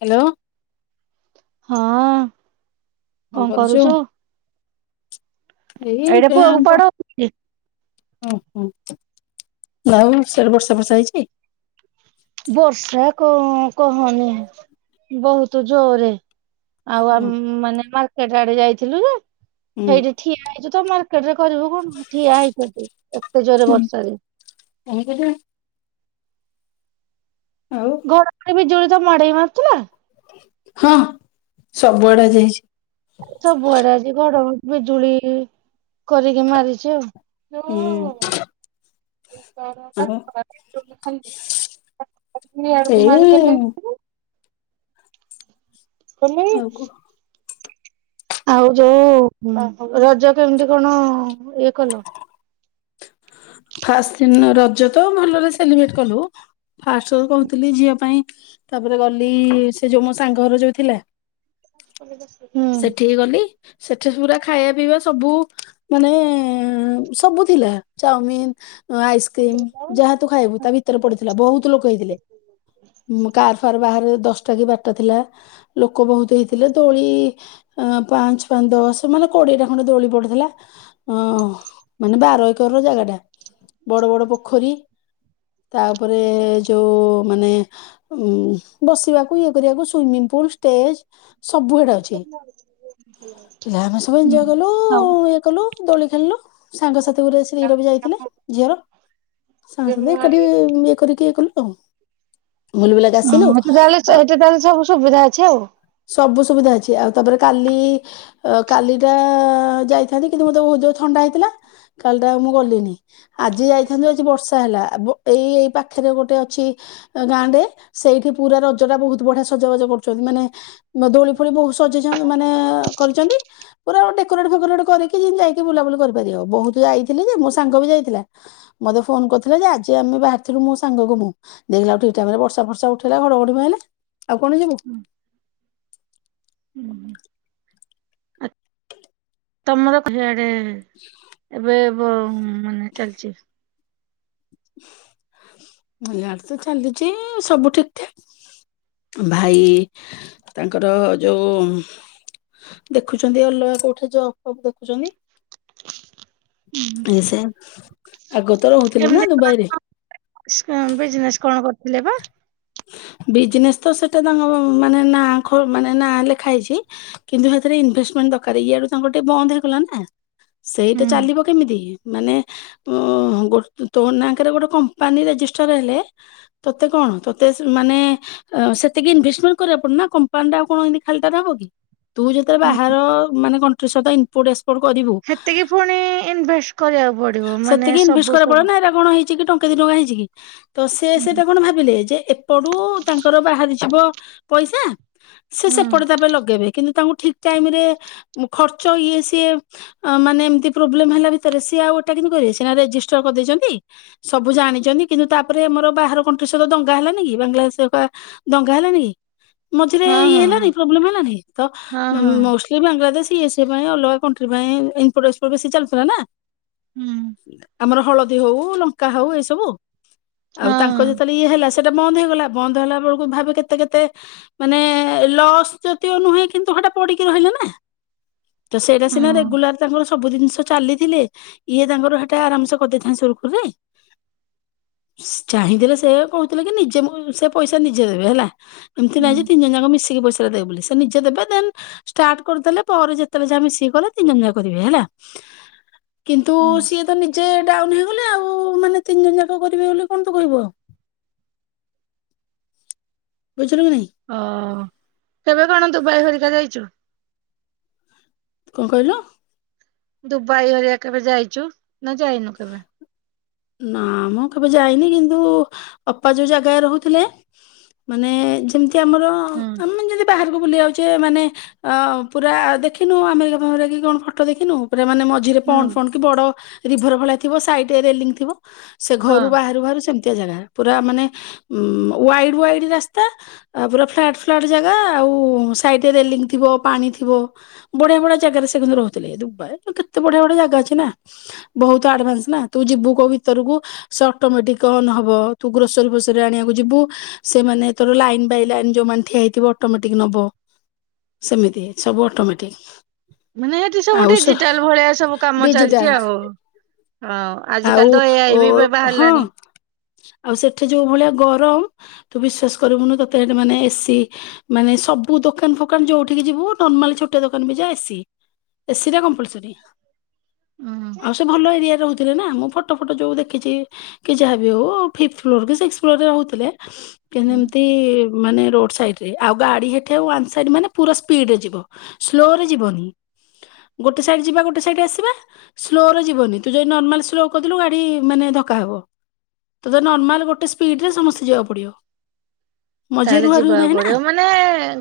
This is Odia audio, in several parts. ହାଲୋ ହଁ। କଣ କରୁଚୁ ଏଇ ଏଇଠୀ ପୁଅକୁ ବ ପଢ ଓହୋ ଆଉ ସିଆଡେ ବର୍ଷା ଫର୍ଷା ହେଇଛି। ବର୍ଷା କ କହନି ବହୁତ ଜୋରେ। ଆଉ ଆ ହୁଁ ମାନେ ମାର୍କେଟ ଆଡେ ଯାଇଥିଲୁ ହୁଁ ସେଇଠି ଠିଆ ହେଇଛୁ ତ ମର୍। ଏଥିରେ କରିବୁ କଣ ଠିଆ ହେଇଛନ୍ତି ଏତେ ଜୋରରେ ବର୍ଷାରେ। କାହିଁକି ଯେ। ଆଉ ଘଡଘଡି ବିଜୁଳି ତମ ଆଡେ ବି ମାରୁଥିଲା। ହଁ ସବୁଆଡେ ଆଜି ହେଇଛି। ସବୁଆଡେ ଆଜି ଘଡଘଡି ବିଜୁଳି କରିକି ମାରିଛି ଆଉ। ହୁଁ। ଆଉ [unintelligible] ଆଡକୁ ଏଇ ମାରିଦେଲେ। ଆଉ କଣ [unintelligible] ଆଉ ଯୋଉ ରଜ କେମିତି କଣ ଇଏ କଲ। ଫାଟ ଦିନ ରଜ ତ ଭଲରେ ସେଲିବ୍ରେଟ କଲୁ। ଫାଷ୍ଟ କହୁଥିଲି ଝିଅ ପାଇଁ ତାପରେ ଗଲି ସେ ଯୋଉ ମୋ ସାଙ୍ଗ ଘର ଯୋଉ ଥିଲା। [inaudible] ସେଠିକି ଗଲି ସେଠି ପୁରା ଖାଇବା ପିଇବା ସବୁ ମାନେ ସବୁ ଥିଲା ଚାଉମିନ ଆଇସ୍କ୍ରିମ ଯାହା ତୁ ଖାଇବୁ ତା ଭିତରେ ପଡ଼ିଥିଲା। ବହୁତ ଲୋକ ହେଇଥିଲେ। କାର୍ ଫାର୍ ବାହାରେ ଦଶଟା କି ବାରଟା ଥିଲା। ଲୋକ ବହୁତ ହେଇଥିଲେ ଦୋଳି ପାଞ୍ଚ ପାଞ୍ଚ ଦଶ ମାନେ କୋଡ଼ିଏଟା ଖଣ୍ଡେ ଦୋଳି ପଡ଼ିୁଥିଲା। ହଁ ମାନେ ବାର ଏକର ର ଜାଗା ଟା ବଡ଼ ବଡ଼ ପୋଖରୀ। ତାପରେ ଯୋଉ ମାନେ ଉ ବସିବାକୁ ଇଏ କରିବାକୁ ସୁଇମିଙ୍ଗ ପୁଲ ଷ୍ଟେଜ ସବୁ ସେଟା ଅଛି। [unintelligible] ପିଲା ମାନେ ସବୁ ହୁଁ ଏଞ୍ଜୟ କଲୁ ହଉ ଇଏ କଲୁ ଦୋଳି ଖେଳିଲୁ। ସାଙ୍ଗସାଥି ଗୁଡ଼ା ଶୀର ବି ଯାଇଥିଲେ। ଝିଅର, ସାଙ୍ଗସାଥି ଏକାଠି ଇଏ କରିକି କିଏ କଇଲୁ ଓ। ଓହଁ ଏଠି ତାହେଲେ ଆ ଏଠି ତାହେଲେ ସବୁ ସୁବିଧା ଅଛି ଆଉ। ସବୁ ସୁବିଧା ଅଛି। ଆଉ ତାପରେ କାଲି ଅ କାଲି ଟା ଯାଇଥାନ୍ତି କିନ୍ତୁ ମୋତେ ଯୋଉ ଥଣ୍ଡା ହେଇଥିଲା କାଲି ଟା ମୁଁ ଗଲିନି। ଆଜି ଯାଇଥାନ୍ତୁ ଆଜି ବର୍ଷା ହେଲା। ଏଇ ଏଇ ପାଖରେ ଗୋଟେ ଅଛି ଗାଁଟେ। ସେଇଠି ପୁରା ରଜଟା ବହୁତ ବଢିଆ ସଜବାଜ କରୁଛନ୍ତି। ମାନେ ଦୋଳି ଫୋଳି ବହୁତ ସଜେଇଛନ୍ତି। ମାନେ କରିଛନ୍ତି। ପୁରା ଗୋଟେ ଡେକୋରେଟ ଫୋରେଟ କରିକି ଯାଇକି ବୁଲାବୁଲି କରିପାରିବ। ବହୁତ ଯାଇଥିଲି ଯେ ମୋ ସାଙ୍ଗ ବି ଯାଇଥିଲା। ମତେ ଫୋନ କରିଥିଲା ଯେ ଆଜି ଆମେ ବାହାରିଥିଲୁ ମୋ ସାଙ୍ଗ କୁ ମୁଁ। ଦେଖିଲାକୁ ଠିକ ଟାଇମରେ ବର୍ଷା ଫର୍ଷା ଉଠେଇଲା ଘଡ଼ଘଡ଼ି ମାଇଲା ଆଉ କଣ ଯିବୁ। [inaudible] ହୁଁଁ ହୁଁ। ତମର ହିଆଡ଼େ ଏବେ ବ ମାନେ ଚାଲିଛି? ଇଆଡ଼େ ତ ଚାଲିଛି ସବୁ ଠିକ ଠାକ୍। ଭାଇ ତାଙ୍କର ଯୋଉ ଦେଖୁଛନ୍ତି ଅଲଗା କୋଉଠି ଜବ ଫବ ଦେଖୁଛନ୍ତି। [inaudible] ଏ ସେ ଆଗ ତ ରହୁଥିଲେ ନା ଦୁବାଇରେ। ବିଜନେସ କଣ କରୁଥିଲେ ବା? ବିଜନେସ ତ ସେଟା ତାଙ୍କ ମାନେ ନାଁ ଖୋ ମାନେ ନାଁ ଲେଖା ହେଇଛି। କିନ୍ତୁ ସେଥିରେ ଇନଭେଷ୍ଟମେଣ୍ଟ ଦରକାର ଇଆଡ଼ୁ ତାଙ୍କର ଟିକେ ବନ୍ଦ ହେଇଗଲା ନା। ସେଇଟା ହୁଁ ଚାଲିବ କେମିତି ମାନେ ତୋ ନାଙ୍କରେ ଗୋଟେ କମ୍ପାନୀ ରେଜିଷ୍ଟର ହେଲେ ତୋତେ କଣ ତୋ ମାନେ ସେତିକି ଇନଭେଷ୍ଟମେଣ୍ଟ କରିବା ପଡ଼ିବନା କମ୍ପାନୀଟା ଆଉ କଣ ଏମତି ଖାଲିଟାରେ ହବ କି? ତୁ ଯେତେବେଳେ ହୁଁ ବାହାର ମାନେ କଣ୍ଟ୍ରି ସହିତ [unintelligible] ସେତିକି ପୁଣି ଇନଭେଷ୍ଟ କରିବାକୁ ପଡିବ ମାନେ ସେତିକି ଇନଭେଷ୍ଟ ସବୁ କରିବାକୁ ସବୁ ପଡିବନା ହେଗୁଡ଼ାକ କଣ ହେଇଛି କି ଟଙ୍କେ ଦି ଟଙ୍କା ହେଇଛି କି ତ ସେ ହୁଁ ସେଟା କଣ ଭାବିଲେ ଯେ ଏପଟୁ ତାଙ୍କର ବାହାରିଯିବ ପଇସା ସେ ହୁଁ ସେପଟେ ତାପପରେ ଲଗେଇବେ କିନ୍ତୁ ତାଙ୍କୁ ଠିକ ଟାଇମ ରେ ଖର୍ଚ୍ଚ ଇଏ ସିଏ ମାନେ ଏମତି ପ୍ରୋବ୍ଲେମ ହେଲା ଭିତରେ ସିଏ ଆଉ ଏଟା କେମିତି କରିବେ ସିନା ରେଜିଷ୍ଟର କରିଦେଇଛନ୍ତି ସବୁ ଜାଣିଛନ୍ତି। କିନ୍ତୁ ତାପରେ ଆମର ବାହାର କଣ୍ଟ୍ରି ସହିତ ଦଙ୍ଗ ଦଙ୍ଗା ହେଲାନ କି ବାଂଲା ଦେଶରେ ପା ଦଙ୍ଗା ହେଲାନି କି? ମଝିରେ ହଁ ଇଏ ହେଲାନି ପ୍ରୋବ୍ଲେମ ହେଲାନି ତ ହଁ ହଁ ହଁ ମୋ କି ବାଂଲାଦେଶ ଇଏ ସିଏ ପାଇଁ ଅଲଗା କଣ୍ଟ୍ରି ପାଇଁ ଇପୋଟକ୍ପୋର୍ଟ ବେଶୀ ଚାଲିଥିଲା ନ? ହୁଁ। ଆମର ହଳଦୀ ହଉ ଲଙ୍କା ହଉ ଏ ସବୁ ଆଉ ତାଙ୍କ ହଁ ଯେତେବେଳେ ଇଏ ହେଲା ସେଟା ବନ୍ଦ ହେଇଗଲା। ବନ୍ଦ ହେଲା ବେଳକୁ ଭାବେ କେତେ କେତେ ମାନେ ଲସ୍ ଯଦିଓ ନୁହେଁ କିନ୍ତୁ ହେଟା ପଡ଼ିକି ରହିଲା ନା ତ ସେଇଟା ସିନା ହଁ ରେଗୁଲାର ତାଙ୍କର ସବୁ ଜିନିଷ ଚାଲିଥିଲେ ଇଏ ତାଙ୍କର ସେଟା ଆରାମସେ କରିଦେଇଥାଏ ସୁରୁଖୁରୁରେ ଚାହିଁଥିଲେ ସେୟାକୁ ନିଜେ ମୁଁ ସେ ପଇସା ନିଜେ ଦେବେ ହେଲା ଏମିତି ହୁଁ ନାହିଁ ଯେ ତିନି ଜଣ ଯାକ ମିଶିକି ପଇସା ସେ ଦେବେ ବୋଲି ସେ ନିଜେ ଦେବେ ଦେନ ଷ୍ଟାର୍ଟ କରିଦେଲେ ପରେ ଯେତେବେଳେ ଯାହା ମିସିକି କଲେ ତିନି ଜଣ ଯାକ କରିବେ ହେଲା କିନ୍ତୁ ହୁଁ ସିଏ ତ ନିଜେ ଡାଉନ ହେଇଗଲେ ଆଉ ମାନେ ତିନି ଜଣ ଯାକ କରିବେ ବୋଲି କଣ ତୁ କହିବୁ ଆଉ ବୁଝିଲୁ କି ନାହିଁ? ଓ କେବେ କଣ ଦୁବାଇ ହରିକା ଯାଇଛୁ? କଣ କହିଲୁ? ଦୁବାଇ ହରିଆ କେବେ ଯାଇଛୁ ନା ଯାଇନୁ କେବେ? ନା ମୁଁ କେବେ ଯାଇନି କିନ୍ତୁ ଅପା ଯୋଉ ଜାଗାରେ ରହୁଥିଲେ ମାନେ ଯେମିତି ଆମର ହୁଁ ଆମେ ଯଦି ବାହାରକୁ ବୁଲି ଯାଉଛେ ମାନେ ଅ ପୁରା ଦେଖିନୁ ଆମେରିକା ଫାମେରିକାକି କଣ ଫଟୋ ଦେଖିନୁ ପୁରା ମନେ ମଜ ଝିରେ କି ପଣ୍ଡ ହୁଁ ଫଣ୍ଡ କି ବଡ ରିଭର ଭଳିଆ ଥିବ ସାଇଡ ଥିବ ସେ ହଁ ଘରୁ ବାହରୁ ବାହରୁ ସେ ଏମିତିଆ ଜାଗା ପୁରା ମାନେ ୱାଇଡ ୱାଇଡ ରାସ୍ତା ଆଉ ପୁରା ଫ୍ଲାଟ୍ ଫ୍ଲାଟ୍ ଜାଗା ଆଉ ସାଇଟ୍ ରେ ରେଲିଙ୍କ୍ ଥିବ ପାଣି ଥିବ ବଢିଆ ବଢିଆ ଜାଗାରେ ସେ କିନ୍ତୁ ରହୁଥିଲେ ଏ ଦୁବାଇ କେତେ ବଢିଆ ବଢିଆ ଜାଗା ଅଛି ନା ବହୁତ ଆଡଭାନ୍ସ ନା ତୁ ଯିବୁ କୋଉ ଭିତରକୁୁ ସେ ଅଟୋମେଟିକ ଅନ ହବ ତୁ ଗ୍ରୋସରୀ ଫୋସରୀ ଆଣିବାକୁ ଯିବୁ ସେମାନେ ଏ ତୋର ଲାଇନ୍ ବାଇ ଲାଇନ୍ ଯୋଉମାନେ ଠିଆ ହେଇଥିବ ଅଟୋମେଟିକ ନବ ସେମିତି ସବୁ ଅଟୋମେଟିକ୍। ମାନେ ଏଠି ସବୁ ଡିଜିଟାଲ ଭଳିଆ ସବୁ କାମ ଚାଲିଛି ଡିଜିଟାଲ ଆଉ ହଁ ଆଉ ଆଜିକାଲି ତ ଏ ଓ ଆଇ ବି ହଁ ବାହାରିଲାଣି। ଆଉ ସେଠି ଯୋଉ ଭଳିଆ ଗରମ ତୁ ବିଶ୍ଵାସ କରିବୁନୁ ତତେ ସେଠି ମାନେ ଏସି ମାନେ ସବୁ ଦୋକାନ ଫୋକାନ ଯୋଉଠିକି ଯିବୁ ନର୍ମାଲି ଛୋଟଆ ଦୋକାନ ବି ଯା ଏସି ଏସି ଟା କମ୍ପଲସରି ହୁଁ ଆଉ ସେ ଭଲ ଏରିଆରେ ରହୁଥିଲେ ନା ଆମ ଫଟୋ ଫଟ ଯୋଉ ଦେଖିଛି କି ଯାହାବି ହଉ ଫିଥ ଫ୍ଲୋର କି ସିକ୍ସି ଫ୍ଲୋର ରେ ରହୁଥିଲେ କି ହୁଁ ଏମତି ମାନେ ରୋଡ ସାଇଡ ରେ ଆଉ ଗାଡି ସେଠୁ ୱାନ ସାଇଡ ମାନେ ପୁରା ସ୍ପିଡରେ ଯିବ ସ୍ଲୋ ରେ ଯିବନି। ଗୋଟେ ସାଇଟ୍ ଯିବା ଗୋଟେ ସାଇଟ୍ ଆସିବା ସ୍ଲୋରେ ଯିବନି ତୁଯଦି ନର୍ମାଲ ସ୍ଲୋ କହିଥିଲୁ ଗାଡ଼ି ମାନେ ଧକା ହବ। ତତେ ନର୍ମାଲ ଗୋଟେ ସ୍ପିଡିରେ ସମସ୍ତେ ଯିବାକୁ ପଡ଼ିବ। ତାହଲେ ଯିବାକୁ ପଡ଼ିବ ମାନେ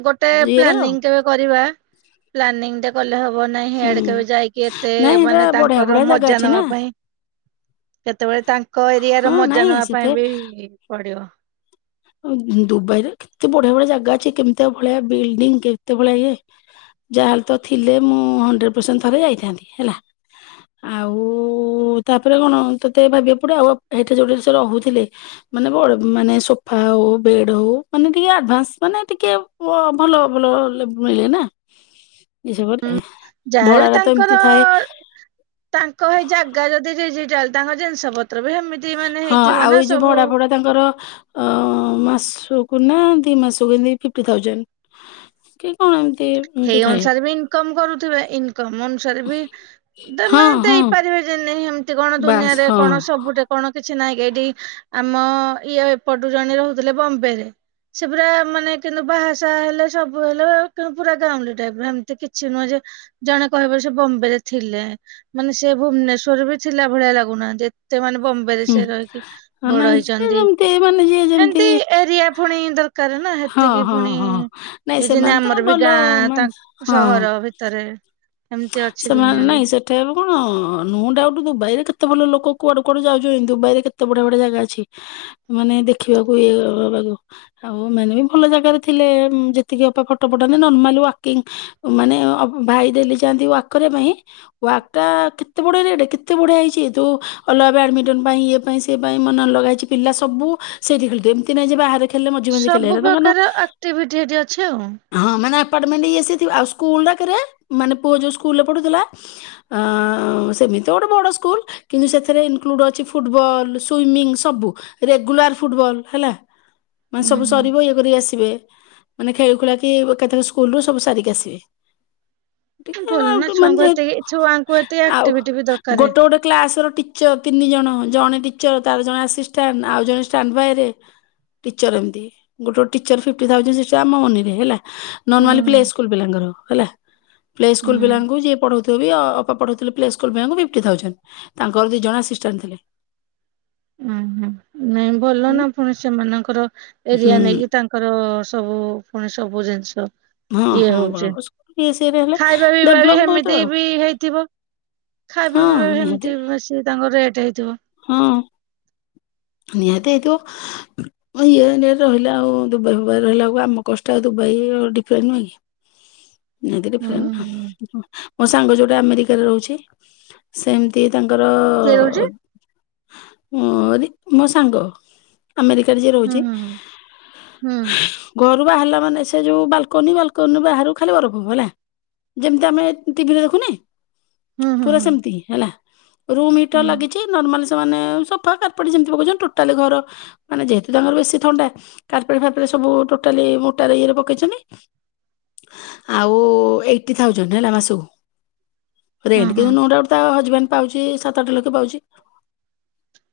ଗୋଟେ ଇଏର ପ୍ଲାନିଂ କେବେ କରିବା ପ୍ଲାନିଂଟା କଲେ ହବ ନାଇଁ ହୁଁ ହେଆଡ଼େ କେବେ ଯାଇକି ଏତେ ନାଇଁ ଏଟା ମାନେ ବଢିଆ ତାଙ୍କର ବଢିଆ ଜାଗା ମଜା ଅଛି ନା ନେବା ପାଇଁ କେତେବେଳେ ତାଙ୍କ ହଁ ଏରିଆର ମଜା ନାଇଁ ନେବା ସେତେ ପାଇଁବି ପଡ଼ିବ। ଅଁ ଦୁବାଇରେ କେତେ ବଢ଼ିଆ ବଢ଼ିଆ ଜାଗା ଅଛି କେମିତି ଭଳିଆ ବିଲ୍ଡିଂ କେତେ ଭଳିଆ ଇଏ ଯାହାେଲେତ ଥିଲେ ମୁଁ ହଣ୍ଡ୍ରେଡ ପରସେଣ୍ଟ ଥରେ ଯାଇଥାଆନ୍ତି ହେଲା ଆଉ ତାପରେ କଣ ତତେ ଭାବିବା ପଡ଼ିବ ଆଉ ଏଇଠି ଯୋଉଟି ସେ ରହୁଥିଲେ ମାନେ ବ ମାନେ ସୋ ସଫା ହଉ ବେଡ଼ ହଉ ମାନେ ଟିକେ ଆଡଭାନ୍ସ ମାନେ ଟିକେ ଭଲ ଭଲ ଲେ ମିଳେନା। [inaudible] ହୁଁ ଯାହାରବି ତାଙ୍କର ଥାଏ ତାଙ୍କ ହେଇ ଜାଗା ଯଦି ଡିଜିଟାଲ ତାଙ୍କ ଜିନିଷ ପତ୍ରବି ସେମିତି ମାନେ ହଁ ଆଉ ହେଇଥିବନା ଏଇ ଯୋଉ ସବୁ ଭଡା ଭଡା ତାଙ୍କର ଅଁ ମାସକୁନା ଦିଇ ମାସକୁ ଏମିତି ଫିଫିଟ୍ ଥାଉଜେଣ୍ଟ। କି କଣ ଏମି ସେଇ ଅନୁସାରେବି ଇନକମ୍ କରୁଥିବେ ଇନକମ୍ ସିରେବି ହଁ ମାନେ ହଁ ଦେଇପାରିବେ ଯେମିତି ହେମିତି କଣ ବାସ୍ ଦୁନିଆରେ ହଁ କଣ ସବୁ ଟେ କଣ କିଛି ନାଇଁକି ଏଇଠି ଆମ ଇଏ ଏପଟୁ ଜଣେ ରହୁଥିଲେ ବମ୍ବେରେ ସେ ପୁରା ମାନେ କିନ୍ତୁ ବାହାସାହା ହେଲେ ସବୁ ହେଲେ ପୁରା ଗାଉଁଲି ଟାଇପର ହେମିତି କିଛି ନୁହଁଯେ ଜଣେ କହିବେ ସେବମ୍ବେରେ ଥିଲେ ମାନେ ସେ ଭୁବନେଶ୍ବରବି ଥିଲା ଭଳିଆ ଲାଗୁନାହାନ୍ତି ଏତେ ସେମାନେ ବମ୍ବେରେ ହୁଁ ସେରହିକି ହଁ ବଡ଼ ନାଇଁ ସେ ହେଇଚନ୍ତି ଯେମିତି ମାନେ ଯିଏ ଯେମିତି ହେମ୍ତି ଏରିଆ ଫୁଣି ଦ୍ କାରଣ ହଁ ହେତିକି ହଁ ଫୁଣି ହଁ ନାଇଁ ଏସିନା ସେମାନେ ତ ଆମରବି ଭଲ ଗାଁ ମାନେ ତାଙ୍କ ହଁ ସହର ହେ ତାରେ ସେମାନେ ନାଇଁ ସେ ଟେବ୍ କଣ ନୋଡାଉଟ୍ ଦୁବାଇରେ କେତେ ଭଲ ଲୋକ କୁଆଡୁ-କୁଆଡୁ ଯାଉଚନ୍ତି ଦୁବାଇରେ କେତେ ବଢିଆ-ବଢିଆ ଜାଗା ଅଛି। ମାନେ ଦେଖିବାକୁ ଏବାବାକୁ ଆଉ ଏମାନେବି ଭଲ ଜାଗାରେ ଥିଲେ ଯେତିକି ଅପା ଫଟୋ ପଠାନ୍ତି ନର୍ମାଲି ୱାକିଂଙ୍ଗ୍ ମାନେ ଅ ଭାଇ ଡେଲି ଯାଆନ୍ତି ୱାକ୍ କରିବା ପାଇଁ ୱାରଟା କେତେ ବଢିଆ ରେଟ୍ କେତେ ବଢିଆ ହେଇଚି ଏଦୋ ଅଲଗା ବ୍ୟାଡ୍ ମିଣ୍ଟନ୍ ପାଇଁ ଇଏ ପାଇଁ ସି ପାଇଁ ମନେ ଲଗ ହେଇଚି ପିଲା ସବୁ ସେଇଠି ଖେଳୁଥିବେ ଏମ୍ତି ନାହିଁଯେ ବାହାରେ ଖେଳିଲେ ମଝି ମଝି ଖେଳିଲେ ସବୁ ହେରା ତ କାରଣ ପ୍ରକାର ଆକ୍ଟିଭିଟି ଅଛି ଆଉ। ହଁ ମାନେ ଆପାର୍ଟମେଣ୍ଟ୍ ଏଇ ସିଏଥିବ ଆଉ ସ୍କୁଲ୍ ପାଖରେ ମାନେ ପୁଅ ଯୋଉ ସ୍କୁଲରେ ପଢୁଥିଲା ଅ ସେମିତିତ ଗୋଟେ ବଡ଼ ସ୍କୁଲ୍ କିନ୍ତୁ ସେଥିରେ ଇନ୍ କ୍ଲୁଡ୍ ଅଛି ଫୁଟବଲ୍ ସୁଇମିଙ୍ଗ୍ ସବୁ ରେଗୁଲାର୍ ଫୁଟବଲ୍ ହେଲା। ମାନେ ହୁଁ ସବୁ ହୁଁ ସରିବ ଇଏ କରିକି ଆସିବେ ମାନେ ଖେଳି ଖୁଳାକି ଏକାଥରେ ସ୍କୁଲରୁ ସବୁ ସାରିକି ଆସିବେ। ଟିକେ ଭଲ ନା ଆଉଟୁ ମାନେ ଛୁଆଙ୍କୁ ଏତେ ଛୁଆଙ୍କୁ ଏତେ ଯେହେତୁ ଆଉ ଆକ୍ଟିଭିଟି ବି ଦରକାର। ଗୋଟେ-ଗୋଟେ କ୍ଲାସର ଟି ଚ ତିନି ଜଣ ଜଣେ ଟିଚର୍ ତାର ଜଣେ ଆସିଷ୍ଟାଣ୍ଟ୍ ଆଉ ଜଣେ ଷ୍ଟାଣ୍ଡ୍ ବାଏରେ ଟିଚର୍ ଏମତି ଗୋଟେ ଗୋଟେ ଟିଚର୍ ଫିଫ୍ଟି ଥାଉଜେଣ୍ଟେ ଆମ ମନିରେ ହେଲା। ହୁଁ ନର୍ମାଲି ପ୍ଲେ ସ୍କୁଲ୍ ପିଲାଙ୍କର ହେଲା। ପ୍ଲେ ସ୍କୁଲ୍ ହୁଁ ପିଲାଙ୍କୁ ଯିଏ ପଢୁଥିବେବ ଅପା ପଢଥିଲେ ପ୍ଲେ ସ୍କୁ ପିଲାଙ୍କୁ ଫିଫ୍ଟି ଥାଉଜେଣ୍ଟେ। ତାଙ୍କର ଦି ଜଣ ଆସିଷ୍ଟାଣ୍ଟ୍ ଥିଲେ। ଉହୁଁ ନାଇଁ ହୁଁ ଭଲନା ପୁଣି ସେମାନଙ୍କର ଏରିଆ ହୁଁ ନେଇକି ତାଙ୍କ କରିବ ସବୁ ଫୁଣି ସବୁ ଜିନିଷ। ହଁ ଇଏ ହଁ ହଉଚି ବଡ଼ ସ୍କୁଲ ଇଏ ସିଏରେ ହେଲେ ଖାଇବା ପିଇବା ଡେଭଲପ ବି ବହୁତ ହେମିତି ଆଉ ବି ହେଇଥିବ। ହଁ ଖାଇବା ପିଇବା ହେମ୍ ନିହାତି। ତି ବେଶୀ ତାଙ୍କର ରେଟ୍ ହେଇଥିବ। ହଁ। ନିହାତି ହେଇଥିବ। ମୁଁ ଇଏରେ ରହିଲା ଆଉ ଦୁବାଇ ଫୁବାଇ ରହିଲାକୁ ଆମ କଷ୍ଟ ଆଉ ଦୁବାଇ ଡିଫରେଣ୍ଟ୍ ନୁହେଁ କି? ନିହାତି ହୁଁ ଡ଼ିଫରେଣ୍ଟ ହୁଁ ନା ମୋ ସାଙ୍ଗ ଯୋଉଟା ଆମେରିକା ରେ ରହୁଛି। ସେମ୍ ତି ତାଙ୍କର କିଏ ରହୁଛି? ମୋରି ମୋ ସାଙ୍ଗ ଆମେରିକାରେ ଯିଏ ହୁଁ ରହୁଚି। ହୁଁ ହୁଁ ଘରୁ ବାହାରିଲା ମାନେ ସେ ଯୋଉ ବାଲକୋନି ବାଲକୋନିରୁ ବାହାରୁ ଖାଲି ବରଫ ହବ ହେଲା। ଯେମ୍ ତି ଆମେ ଟିଭିରେ ଦେଖୁନେ? ହୁଁ ହୁଁ ହୁଁ ପୁରା ହୁଁ ସେମ୍ ତି ହେଲା ରୁମ୍ ହୁଁ ହିଟର୍ ଲାଗିଚି ନର୍ମାଲି ସେମାନେ ସଫା କା ଏପଟେ ଯେମିତି ପକଉଚନ୍ତି ଟୋଟାଲି ଘର ମାନେ ଯେହେତୁ ତାଙ୍କର ବେଶୀ ଥଣ୍ଡା। କାରପେଟ୍ ଫାର୍ପେଟ୍ ସବୁ ଟୋଟାଲି ମୋଟା ଇଏରେ ପକେଇଚମି। ଆଉ ଏଇଟି ଥାଉଜେଣ୍ଡ୍ ହେଲା ମାସକୁ। ହଁ ରେଣ୍ଟ୍ ହଁ। କିନ୍ତୁ ନୋ ଡାଉଟ୍ ତା ହଜବେଣ୍ଡ୍ ପାଉଚି ସାତ ଆଠ ଲକ୍ଷ ପାଉଚି।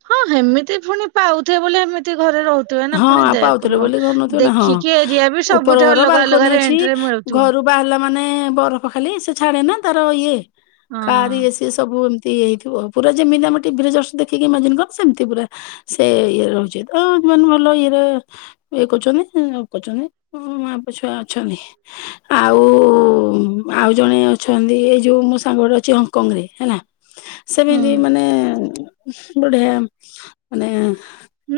ହଁ ହେମିତି ଫୁଣି ପାଉଥିବେ ବୋଲି ଏମିତି ଘରେ ରହୁ ତୁ ନା ହଁ ଫୁଣି ଆଉ ଦେ ପାଉଥିଲେ ବୋଲି କରୁନଥିବେ ନା ହଁ ଦେଖିକି ଏରିଆ ବି ଉପର ସବୁଠି ଘର ବାଲକୋନି ଅଲଗା-ଅଲଗା ଅଛି ରେଣ୍ଟ୍ ରେ ମିଳୁଥିବ। ଘରୁ ବାହାରିଲା ମାନେ ବରଫ ଖାଲି ସେ ଛାଡେ ନା ତାର ଇଏ କାରି ହଁ। ସେ ସବୁ ଏମିତି ହେଇଥିବ ପୁରା ଯେମିତି ଆମେ ଟିଭିରେ ଜସ୍ ଦେଖିକି ସେମିତି ପୁରା। ସେ ଇଏ ରହୁଚି ତ। ମାନେ ଭଲ ଇଏରେ ଇଏ କରୁଚନ୍ତି-କରୁଚନ୍ତି ମାପ ଛୁଆ ଅଛନ୍ତି। ଆଉ-ଆଉ ଜଣେ ଅଛନ୍ତି ଏଇ ଯୋଉ ମୋ ସାଙ୍ଗ ଗଟେ ଅଛି ହଙ୍ଗ୍ କଙ୍ଗ୍ ରେ ହେଲା। ସେମିତି ହୁଁ ମାନେ ବଢ଼ିଆ ମାନେ।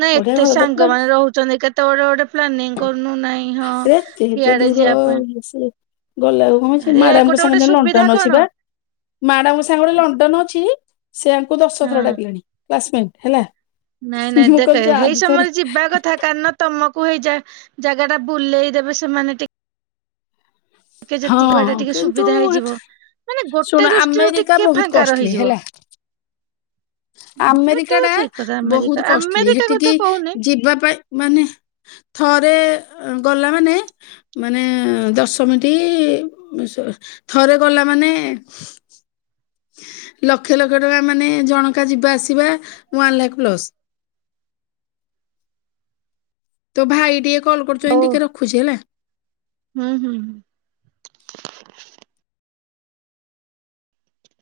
ନାଇଁ ବଢିଆ ଏତେ ଘର ଦରକାର ସାଙ୍ଗମାନେ ରହୁଚନ୍ତି କେତେ ଗଡ଼େ ଗୋଟେ ପ୍ଲାନିଂ କରୁନୁ ନାଇଁ ହଁ। ଏ ଏତେ ଇଆଡେ ଦୂର୍ ଯିବା ପାଇଁ ଗଲେ ଆଉ କଣ ଅଛି ଆରେ ମ୍ୟାଡାମଙ୍କ ଗୋଟେ ସାଙ୍ଗେ ଗୋଟେ ଯେ ସୁବିଧା ଲଣ୍ଡନ୍ କଣ ଅଛିିବା। ମ୍ୟାଡାମ ସାଙ୍ଗରେ ଗୋଟେ ଲଣ୍ଡନ ଅଛି ସେ ଆଙ୍କୁ ଦଶ ଥର ହଁ। ଡାକିଲେଣି କ୍ଲାସମେଟ ହେଲା। ନାଇଁ ନାଇଁ ମୁଁ ଦେଖେ କହିଲି ଯା ହେଇ ଦି ଥର ସମୟରେ ଯିବା କଥା କାରଣ ତମକୁ ହେଇ ଜାଗା ଟା ବୁଲେଇଦେବେ ସେମାନେ ଟିକ୍ ବାଟ ହଁ ଟିକେ କିନ୍ତୁ ସୁବିଧା ହେଇଯିବ। ମାନେ ଗୋଟେ ଶୁଣୁ ଦୃଷ୍ଟିରୁ ଆମେରିକା ଟିକେ ବହୁତ ଫାଙ୍କା କଷ୍ଟଲି ରହିଯିବ ହେଲା। ଏଟା ଆମେରିକାଟା ଠିକ କଥା ଆମେରିକା ବହୁତ କଷ୍ଟଲି ଆମେରିକା ସେଟିକି କଥା କହୁନି ଯିବା ପାଇଁ ମାନେ ଥରେ ଗଲା ମାନେ ମାନେ ଦଶମିଟି ଥରେ ଗଲା ମାନେ ଲକ୍ଷ ଲକ୍ଷ ଟଙ୍କା ମାନେ ଜଣକା ଯିବା ଆସିବା ୱାନ୍ ଲାଖ ପ୍ଲସ୍ ତୋ ଭାଇ ଟିକେ କଲ୍ କରୁଚନ୍ତି ହଉ ଟିକେ ରଖୁଛି ହେଲା। ହୁଁ ହୁଁ।